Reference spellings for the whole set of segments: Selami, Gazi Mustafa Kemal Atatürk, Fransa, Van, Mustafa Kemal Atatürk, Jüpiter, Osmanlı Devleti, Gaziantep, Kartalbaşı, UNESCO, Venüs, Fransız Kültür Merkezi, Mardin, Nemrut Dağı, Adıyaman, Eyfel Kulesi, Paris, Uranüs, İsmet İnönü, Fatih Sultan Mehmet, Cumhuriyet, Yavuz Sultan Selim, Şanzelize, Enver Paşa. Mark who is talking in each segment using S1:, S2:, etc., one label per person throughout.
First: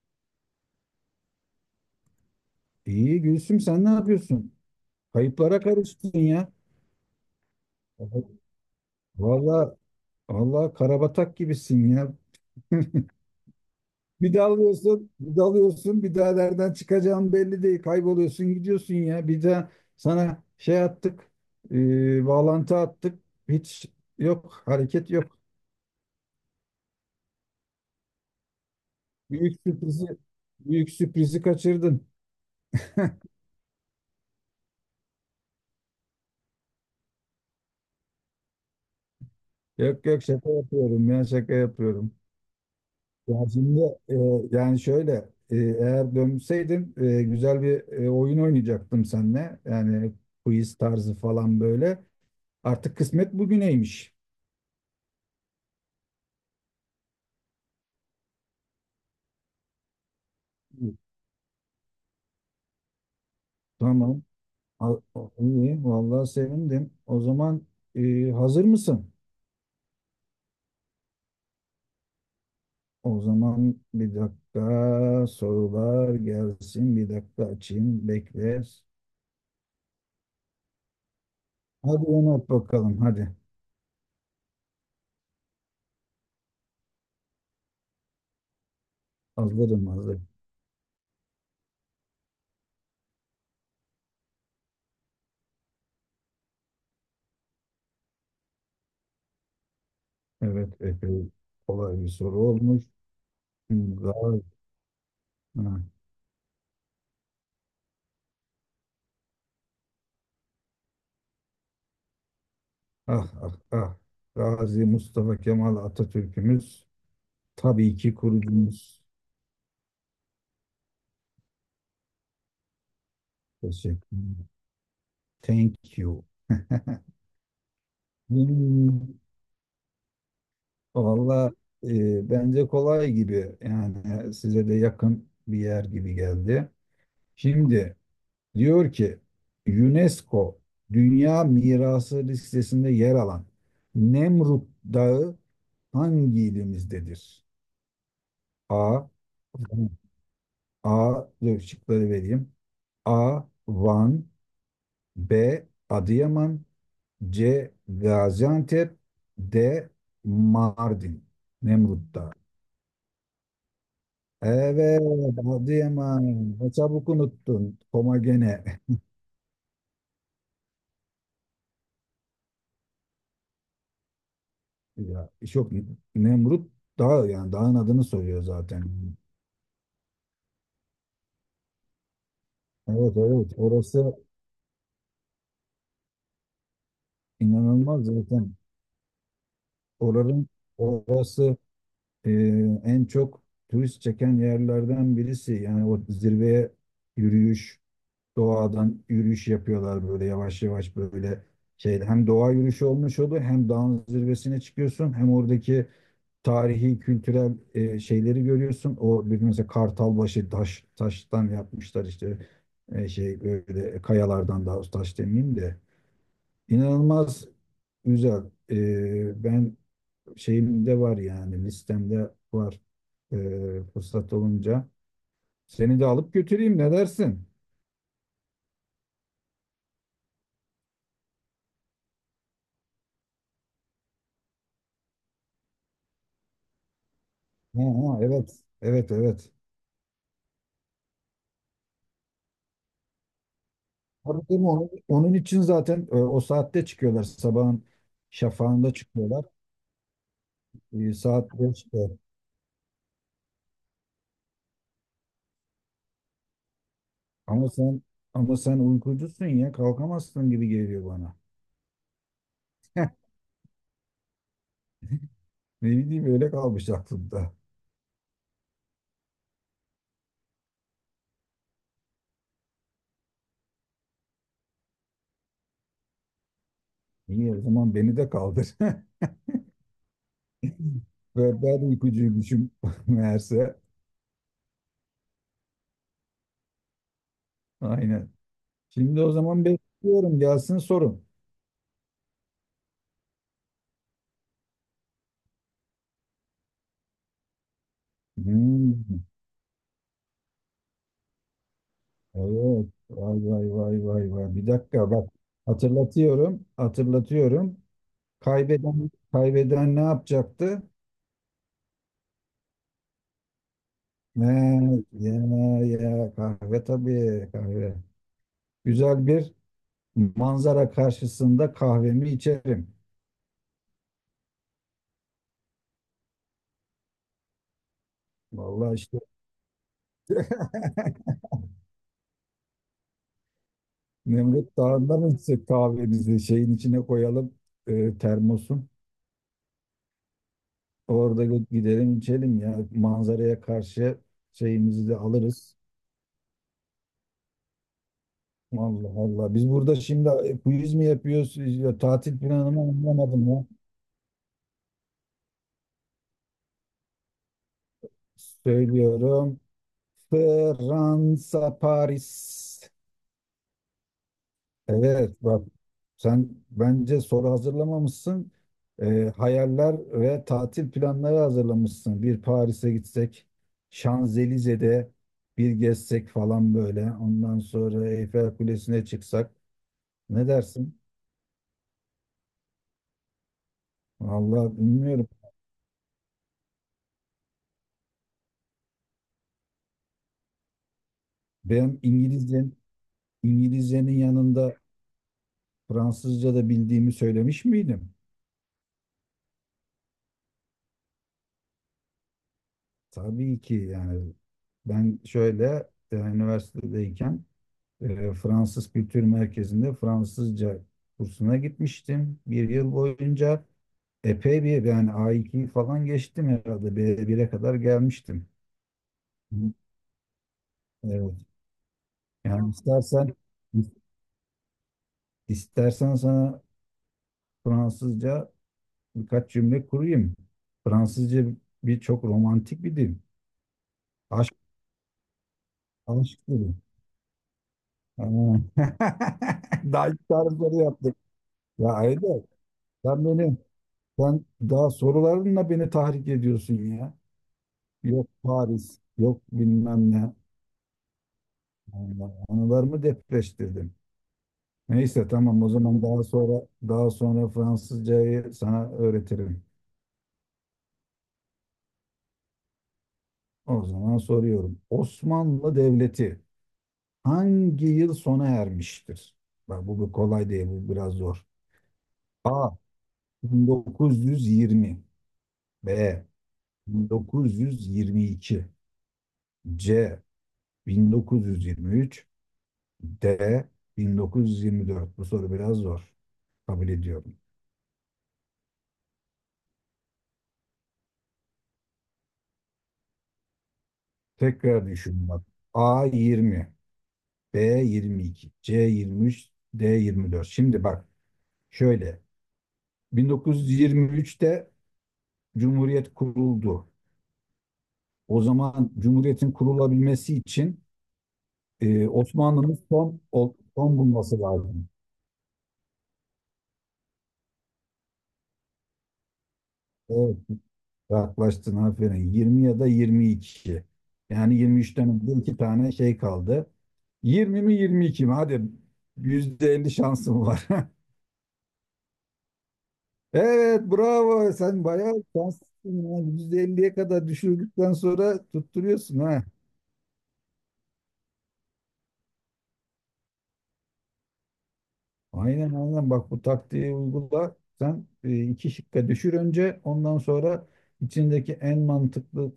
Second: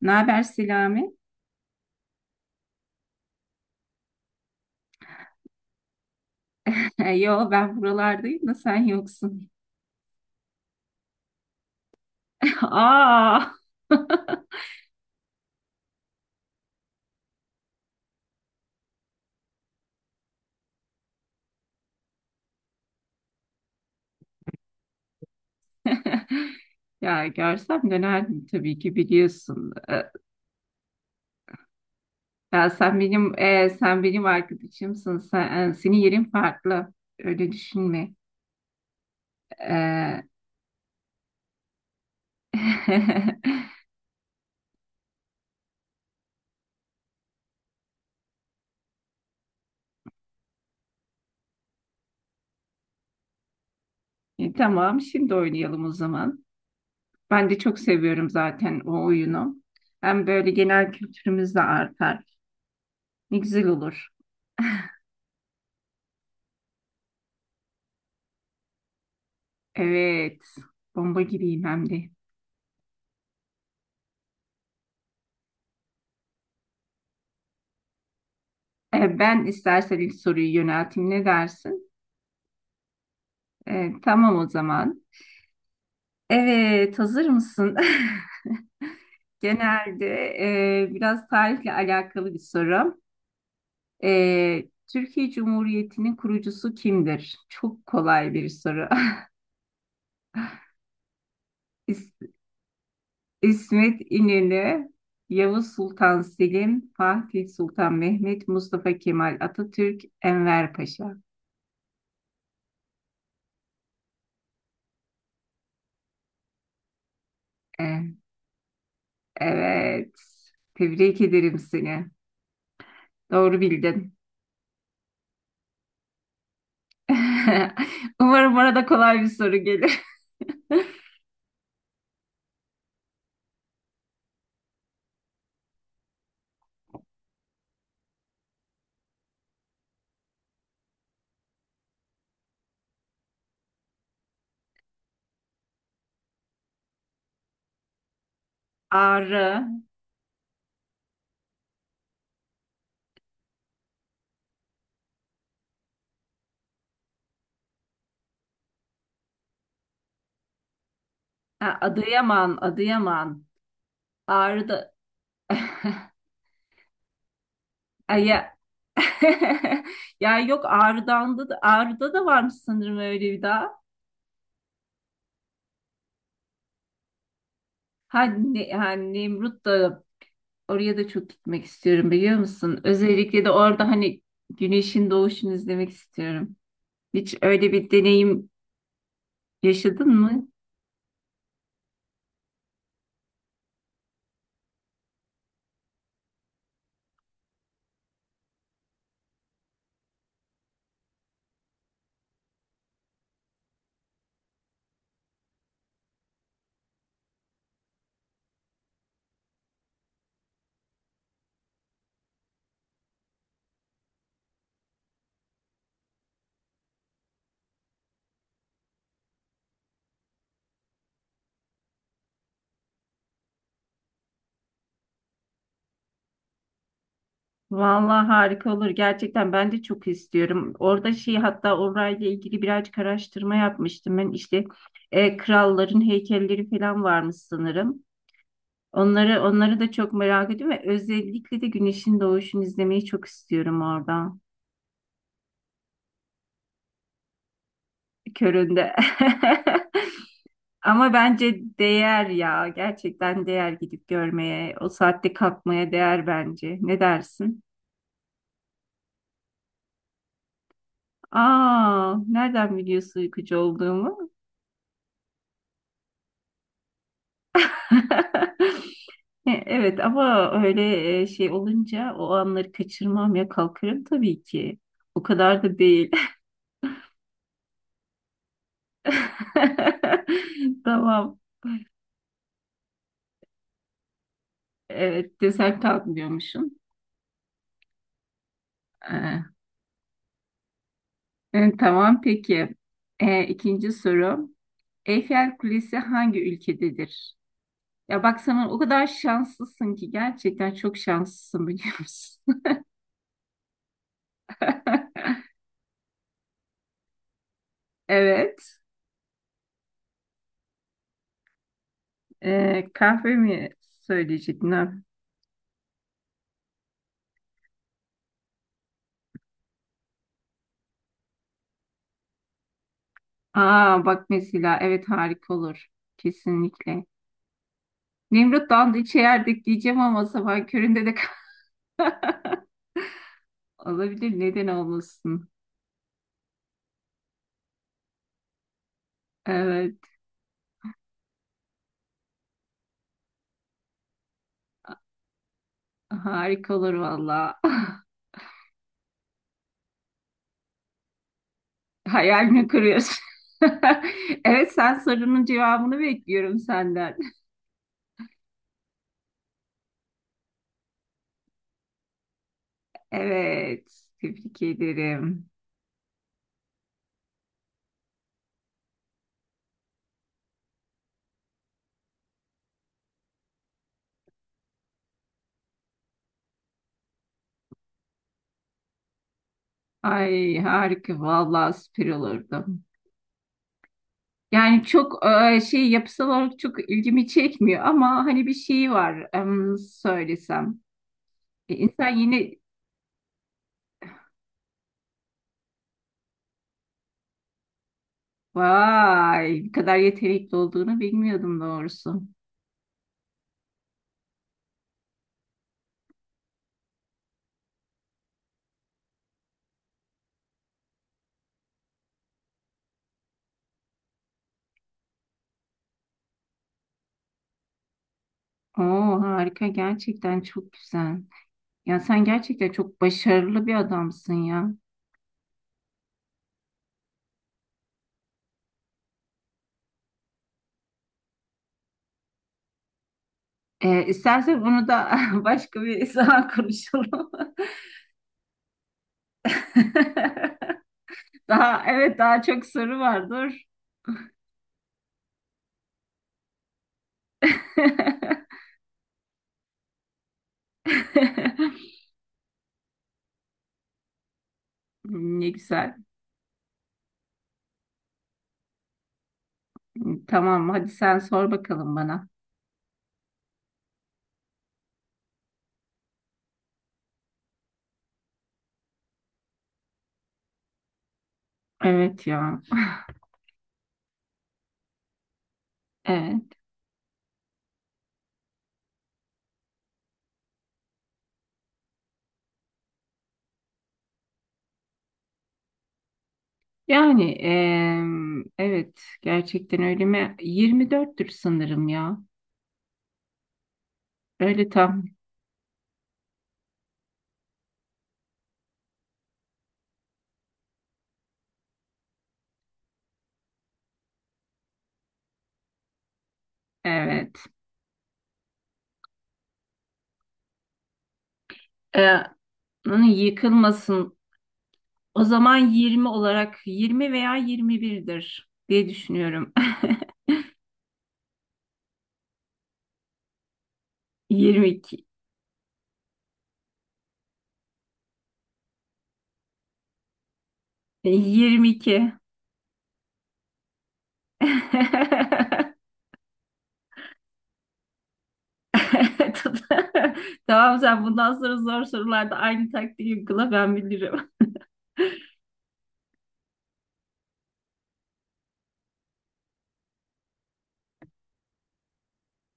S1: Ne haber Selami?
S2: İyi Gülsüm, sen ne yapıyorsun? Kayıplara karıştın ya.
S1: Yo ben buralardayım da sen yoksun.
S2: Valla, valla karabatak gibisin ya.
S1: Aa!
S2: Bir dalıyorsun, bir dalıyorsun, bir daha nereden çıkacağın belli değil. Kayboluyorsun, gidiyorsun ya. Bir daha sana şey attık, bağlantı attık. Hiç yok, hareket yok.
S1: Ya görsem dönerdim tabii ki
S2: Büyük
S1: biliyorsun.
S2: sürprizi, büyük sürprizi kaçırdın.
S1: Ya sen benim arkadaşımsın. Senin yerin farklı. Öyle düşünme.
S2: Yok
S1: Ee,
S2: yok, şaka yapıyorum ya, şaka yapıyorum. Ya şimdi, e, yani şöyle, eğer dönseydim, güzel bir, oyun oynayacaktım seninle. Yani quiz tarzı falan böyle. Artık kısmet bugüneymiş.
S1: tamam şimdi oynayalım o zaman. Ben de çok seviyorum zaten o oyunu. Hem böyle genel kültürümüz de artar. Ne güzel olur.
S2: Tamam. Al- iyi. Vallahi sevindim. O zaman, hazır mısın?
S1: Evet. Bomba gibiyim hem de.
S2: O zaman bir dakika sorular gelsin. Bir dakika açayım. Bekle.
S1: Ben istersen ilk soruyu yönelteyim. Ne dersin?
S2: Hadi Ömer, bakalım. Hadi.
S1: Tamam o zaman. Evet, hazır mısın?
S2: Hazırım,
S1: Genelde
S2: hazır.
S1: biraz tarihle alakalı bir soru. E, Türkiye Cumhuriyeti'nin kurucusu kimdir? Çok kolay bir soru.
S2: Evet. Epey kolay bir
S1: İs-
S2: soru olmuş. Hı.
S1: İsmet
S2: Gayet.
S1: İnönü, Yavuz
S2: Ha.
S1: Sultan Selim, Fatih Sultan Mehmet, Mustafa Kemal Atatürk, Enver Paşa.
S2: Ah ah ah. Gazi Mustafa Kemal Atatürk'ümüz
S1: E,
S2: tabii ki kurucumuz.
S1: evet, tebrik ederim seni. Doğru bildin.
S2: Teşekkür ederim. Thank you.
S1: Umarım arada
S2: Hmm,
S1: kolay bir soru gelir.
S2: valla bence kolay gibi, yani size de yakın bir yer gibi geldi. Şimdi diyor ki, UNESCO Dünya Mirası listesinde yer alan Nemrut Dağı hangi ilimizdedir? A.
S1: Ağrı.
S2: A, dur, şıkları vereyim. A. Van. B. Adıyaman. C. Gaziantep. D. Mardin.
S1: Ha,
S2: Nemrut'ta.
S1: Adıyaman, Adıyaman. Ağrı'da.
S2: Evet, Adıyaman. Ne çabuk unuttun Koma
S1: Ay ya.
S2: gene?
S1: Ya yok Ağrı'dan da Ağrı'da da varmış sanırım öyle bir daha.
S2: Ya, çok. Nemrut dağ, yani dağın adını soruyor
S1: Hani,
S2: zaten.
S1: hani Nemrut da oraya da çok gitmek istiyorum biliyor musun?
S2: Evet
S1: Özellikle de
S2: evet,
S1: orada
S2: orası
S1: hani güneşin doğuşunu izlemek istiyorum. Hiç öyle bir
S2: inanılmaz
S1: deneyim
S2: zaten.
S1: yaşadın
S2: Oraların
S1: mı?
S2: orası, e, en çok turist çeken yerlerden birisi. Yani o zirveye yürüyüş, doğadan yürüyüş yapıyorlar böyle, yavaş yavaş böyle şey, hem doğa yürüyüşü olmuş oluyor, hem dağın zirvesine çıkıyorsun, hem oradaki tarihi kültürel, şeyleri görüyorsun. O bir mesela Kartalbaşı, taştan yapmışlar işte, şey böyle kayalardan, daha doğrusu, taş demeyeyim de, inanılmaz güzel. Ben şeyimde var, yani listemde var, e, fırsat olunca. Seni de alıp götüreyim, ne dersin?
S1: Vallahi harika olur. Gerçekten ben de çok istiyorum. Orada şey hatta orayla ilgili birazcık araştırma yapmıştım. Ben işte kralların heykelleri falan varmış
S2: Ha,
S1: sanırım.
S2: ha, evet. Evet
S1: Onları
S2: evet.
S1: onları da çok merak ediyorum ve özellikle de güneşin doğuşunu izlemeyi çok istiyorum orada.
S2: Tabii, değil mi? Onun için zaten, o saatte çıkıyorlar. Sabahın şafağında
S1: Köründe.
S2: çıkıyorlar.
S1: Ama
S2: Saat
S1: bence
S2: beşte.
S1: değer ya. Gerçekten değer gidip görmeye. O saatte kalkmaya değer bence. Ne dersin?
S2: Ama sen Ama sen uykucusun ya, kalkamazsın gibi geliyor bana.
S1: Aa, nereden biliyorsun uykucu olduğumu?
S2: Ne bileyim, öyle kalmış aklımda.
S1: Evet ama öyle şey olunca o anları kaçırmam ya kalkarım tabii ki. O kadar da değil.
S2: İyi, o zaman beni de kaldır.
S1: Tamam.
S2: Ve ben uykucuymuşum meğerse.
S1: Evet desen kalkmıyormuşum.
S2: Aynen. Şimdi o
S1: Ee,
S2: zaman bekliyorum, gelsin sorun.
S1: tamam peki. İkinci soru. Eyfel Kulesi hangi ülkededir? Ya bak sana o kadar
S2: Hmm,
S1: şanslısın ki gerçekten çok şanslısın biliyor musun?
S2: evet. Vay vay vay vay vay. Bir dakika bak. Hatırlatıyorum. Hatırlatıyorum.
S1: Evet.
S2: Kaybeden, kaybeden ne yapacaktı?
S1: Kahve mi söyleyecektin?
S2: Ne? Ya, ya kahve, tabii kahve. Güzel bir manzara karşısında kahvemi içerim.
S1: Aa bak mesela evet harika olur. Kesinlikle. Nemrut
S2: Vallahi
S1: Dağı'nda
S2: işte.
S1: içerdik diyeceğim ama sabah köründe de olabilir. Neden
S2: Nemrut Dağı'nda mı
S1: olmasın?
S2: içsek kahvemizi? Şeyin içine koyalım, termosun.
S1: Evet
S2: Orada gidelim içelim ya, manzaraya karşı şeyimizi de alırız.
S1: harika olur valla.
S2: Allah Allah. Biz burada şimdi quiz mi yapıyoruz? Ya, tatil
S1: Hayal mi
S2: planımı
S1: kuruyorsun?
S2: anlamadım ya.
S1: Evet sen sorunun cevabını bekliyorum senden.
S2: Söylüyorum. Fransa, Paris.
S1: Evet tebrik
S2: Evet
S1: ederim.
S2: bak, sen bence soru hazırlamamışsın. Hayaller ve tatil planları hazırlamışsın. Bir Paris'e gitsek, Şanzelize'de bir gezsek falan böyle. Ondan sonra Eyfel Kulesi'ne çıksak. Ne
S1: Ay
S2: dersin?
S1: harika valla süper olurdu.
S2: Vallahi
S1: Yani çok
S2: bilmiyorum.
S1: şey yapısal olarak çok ilgimi çekmiyor ama hani bir şey var söylesem. E,
S2: Ben
S1: insan yeni
S2: İngilizcenin yanında Fransızca da bildiğimi söylemiş miydim?
S1: vay bu kadar yetenekli olduğunu bilmiyordum doğrusu.
S2: Tabii ki yani, ben şöyle, üniversitedeyken, Fransız Kültür Merkezi'nde Fransızca kursuna gitmiştim. Bir yıl boyunca epey bir, yani A2 falan geçtim herhalde, B1'e kadar gelmiştim.
S1: Oo
S2: Hı.
S1: harika gerçekten çok güzel.
S2: Evet.
S1: Ya sen
S2: Yani
S1: gerçekten çok
S2: istersen
S1: başarılı bir adamsın ya.
S2: istersen sana Fransızca birkaç cümle kurayım. Fransızca bir çok romantik bir dil.
S1: E,
S2: Aşk,
S1: istersen bunu da başka bir
S2: aşk
S1: zaman
S2: dili.
S1: konuşalım.
S2: Ha. Daha ilk tarifleri yaptım.
S1: Daha
S2: Ya
S1: evet daha
S2: Aydın,
S1: çok soru
S2: sen beni,
S1: vardır.
S2: sen daha sorularınla beni tahrik ediyorsun ya. Yok Paris, yok bilmem ne. Allah, anılarımı depreştirdin. Neyse
S1: Ne
S2: tamam, o zaman
S1: güzel.
S2: daha sonra, daha sonra Fransızcayı sana öğretirim.
S1: Tamam hadi sen sor bakalım bana.
S2: O zaman soruyorum. Osmanlı Devleti hangi yıl sona ermiştir? Bak, bu bir kolay değil, bu biraz zor.
S1: Evet ya.
S2: A. 1920. B.
S1: Evet.
S2: 1922. C. 1923. D. 1924. Bu soru biraz zor. Kabul
S1: Yani
S2: ediyorum.
S1: em, evet gerçekten öyle mi? 24'tür sanırım ya. Öyle
S2: Tekrar
S1: tam.
S2: düşün bak. A 20, B 22, C 23, D 24. Şimdi bak şöyle. 1923'te Cumhuriyet kuruldu.
S1: Evet.
S2: O zaman Cumhuriyet'in kurulabilmesi için,
S1: Ee,
S2: Osmanlı'nın
S1: hani
S2: son
S1: yıkılmasın.
S2: bulması lazım.
S1: O zaman 20 olarak 20 veya 21'dir diye düşünüyorum.
S2: Evet. Yaklaştın, aferin. 20 ya da 22. Yani yirmi
S1: 22.
S2: üçten önce iki tane şey kaldı. 20 mi, 22 mi? Hadi, %50 şansım var.
S1: 22.
S2: Evet bravo. Sen bayağı şanslısın ya. %50'ye kadar düşürdükten sonra tutturuyorsun ha.
S1: Tut- Tamam sen bundan sonra zor sorularda aynı taktiği uygula ben bilirim.
S2: Aynen aynen, bak bu taktiği uygula. Sen, iki şıkka düşür önce, ondan sonra içindeki en mantıklı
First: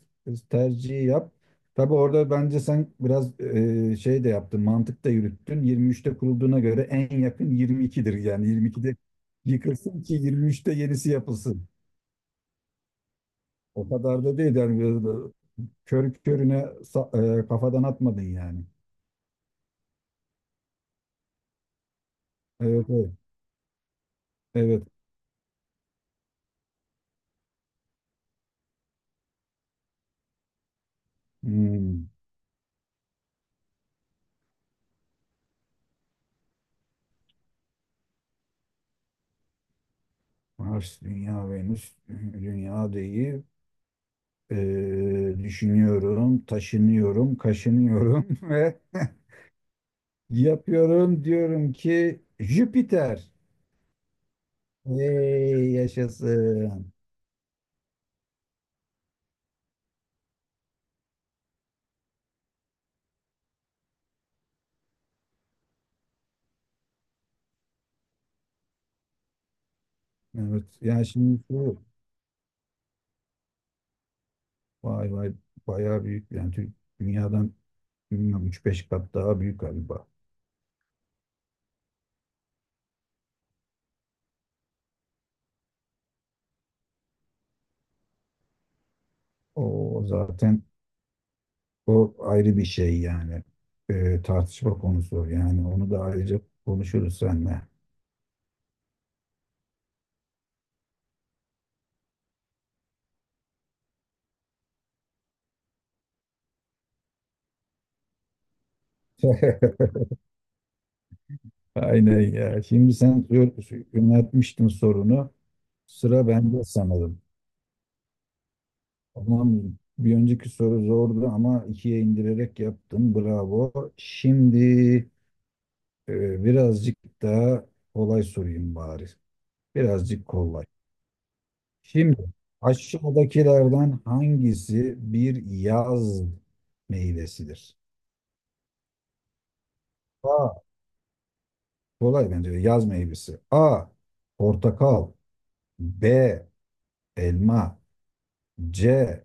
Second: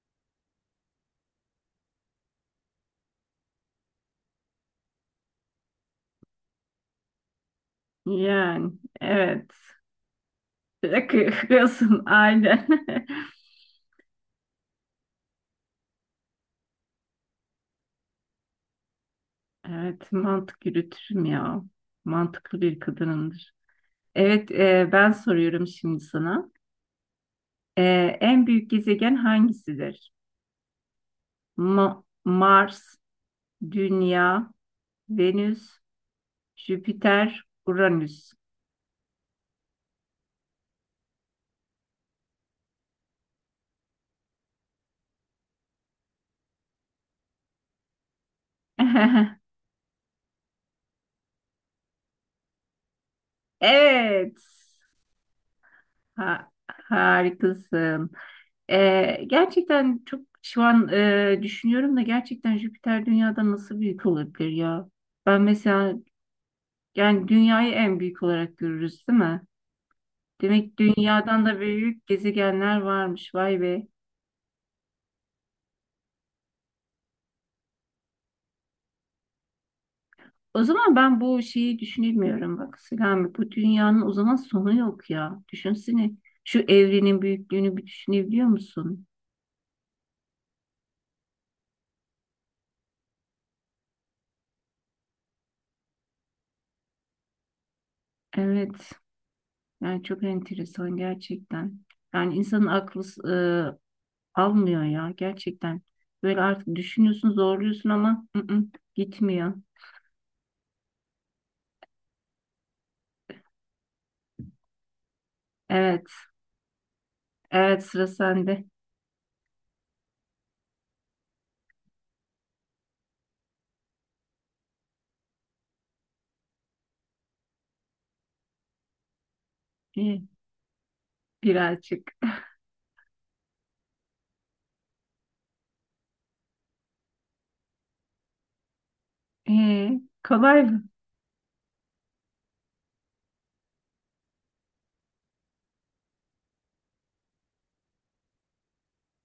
S2: tercihi yap. Tabii orada bence sen biraz, şey de yaptın, mantık da yürüttün. Yirmi üçte kurulduğuna göre en yakın 22'dir. Yani
S1: Yani
S2: 22'de
S1: evet.
S2: yıkılsın ki yirmi üçte yenisi yapılsın.
S1: Yakıyorsun aynen.
S2: O kadar da değil yani, biraz da körü körüne kafadan atmadın yani.
S1: Evet, mantık yürütürüm ya. Mantıklı bir
S2: Evet evet.
S1: kadınımdır. Evet,
S2: Evet.
S1: ben soruyorum şimdi sana. E, en büyük gezegen hangisidir? Ma-
S2: Hmm.
S1: Mars, Dünya, Venüs, Jüpiter, Uranüs.
S2: Mars, Dünya, Venüs. Dünya değil. Ee, düşünüyorum, taşınıyorum, kaşınıyorum ve yapıyorum, diyorum ki Jüpiter.
S1: Evet,
S2: Hey,
S1: ha-
S2: yaşasın.
S1: harikasın. Gerçekten çok şu an düşünüyorum da gerçekten Jüpiter Dünya'dan nasıl büyük olabilir ya? Ben mesela yani dünyayı en büyük olarak görürüz, değil mi?
S2: Evet.
S1: Demek
S2: Yani şimdi
S1: dünyadan da
S2: bu,
S1: büyük gezegenler varmış. Vay be.
S2: vay vay, bayağı büyük yani, dünyadan bilmiyorum 3-5 kat daha büyük galiba.
S1: O zaman ben bu şeyi düşünemiyorum bak Selami. Bu dünyanın o zaman sonu yok ya. Düşünsene. Şu evrenin büyüklüğünü bir düşünebiliyor musun?
S2: O zaten, o ayrı bir şey yani. Tartışma konusu yani, onu da ayrıca konuşuruz seninle.
S1: Evet. Yani çok enteresan gerçekten. Yani insanın aklı e, almıyor ya gerçekten. Böyle artık düşünüyorsun, zorluyorsun ama gitmiyor.
S2: Aynen ya. Şimdi sen yöneltmiştin sorunu.
S1: Evet.
S2: Sıra bende sanırım.
S1: Evet sıra sende.
S2: Tamam, bir önceki soru zordu ama ikiye indirerek yaptım. Bravo. Şimdi, birazcık daha kolay sorayım bari. Birazcık
S1: İyi.
S2: kolay.
S1: Birazcık.
S2: Şimdi, aşağıdakilerden hangisi bir yaz meyvesidir?
S1: Ee,
S2: A.
S1: kolay mı?
S2: Kolay bence de, yaz meyvesi. A. Portakal. B. Elma. C.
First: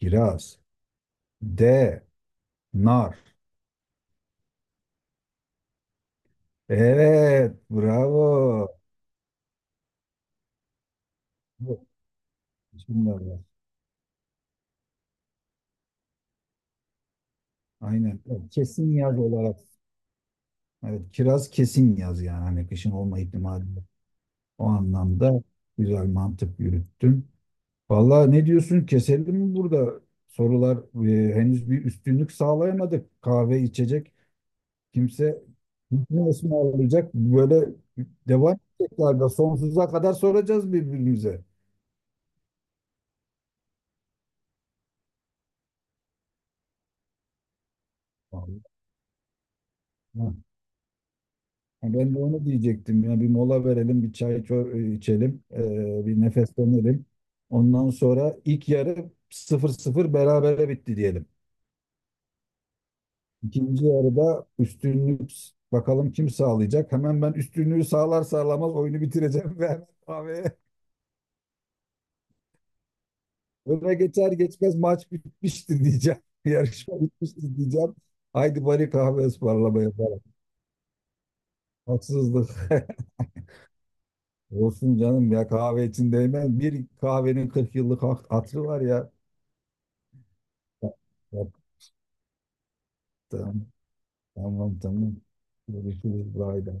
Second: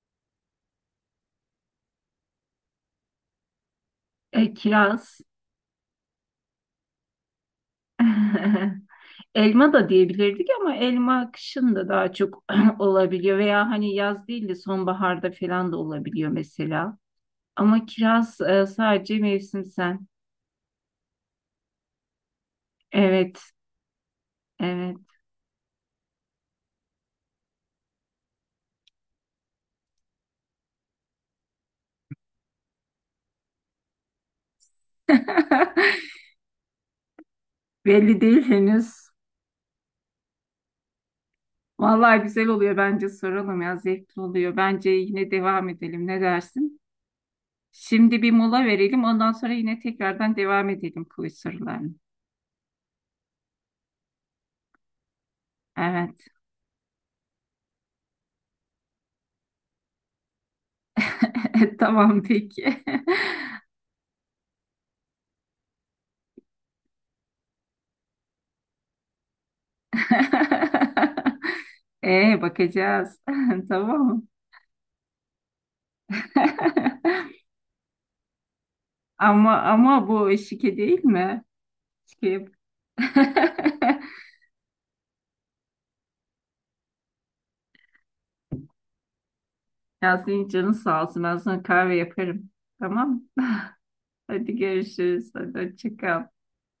S2: Kiraz. D. Nar.
S1: Kiraz.
S2: Evet, bravo.
S1: Elma da diyebilirdik ama elma kışın
S2: Yok.
S1: da daha çok
S2: Şimdi
S1: olabiliyor
S2: var.
S1: veya hani yaz değil de sonbaharda falan da olabiliyor mesela. Ama
S2: Aynen.
S1: kiraz
S2: Evet, kesin
S1: sadece
S2: yaz olarak.
S1: mevsimsel.
S2: Evet, kiraz kesin yaz yani. Hani kışın olma
S1: Evet,
S2: ihtimali yok. O
S1: evet.
S2: anlamda güzel mantık yürüttün. Vallahi ne diyorsun? Keselim mi burada? Sorular, henüz bir üstünlük sağlayamadık. Kahve içecek. Kimse ne ısmarlayacak? Böyle
S1: Belli değil
S2: devam
S1: henüz.
S2: edecekler de sonsuza kadar soracağız birbirimize.
S1: Vallahi güzel oluyor bence soralım ya zevkli oluyor. Bence yine devam edelim ne dersin? Şimdi bir
S2: Vallahi.
S1: mola verelim ondan sonra yine tekrardan devam edelim kuyu
S2: Ha,
S1: sorularını.
S2: ben de onu diyecektim ya, bir mola verelim, bir çay içelim,
S1: Evet.
S2: bir nefeslenelim. Ondan sonra ilk yarı sıfır sıfır berabere bitti diyelim.
S1: Tamam peki.
S2: İkinci yarıda üstünlük bakalım kim sağlayacak. Hemen ben üstünlüğü sağlar sağlamaz oyunu bitireceğim ve hemen kahveye
S1: Bakacağız.
S2: öne
S1: Tamam.
S2: geçer geçmez maç bitmiştir diyeceğim. Yarışma bitmiştir diyeceğim. Haydi bari kahve
S1: Ama
S2: ısmarlamaya
S1: ama
S2: yapalım.
S1: bu şike değil mi? Şike.
S2: Haksızlık. Olsun canım ya, kahve için değmez. Bir kahvenin 40 yıllık hatırı var ya.
S1: Ya senin canın sağ olsun. Ben sana kahve yaparım. Tamam.
S2: Yaptım.
S1: Hadi
S2: Tamam tamam.
S1: görüşürüz. Hadi hoşça kal.
S2: Görüşürüz. Bay bay.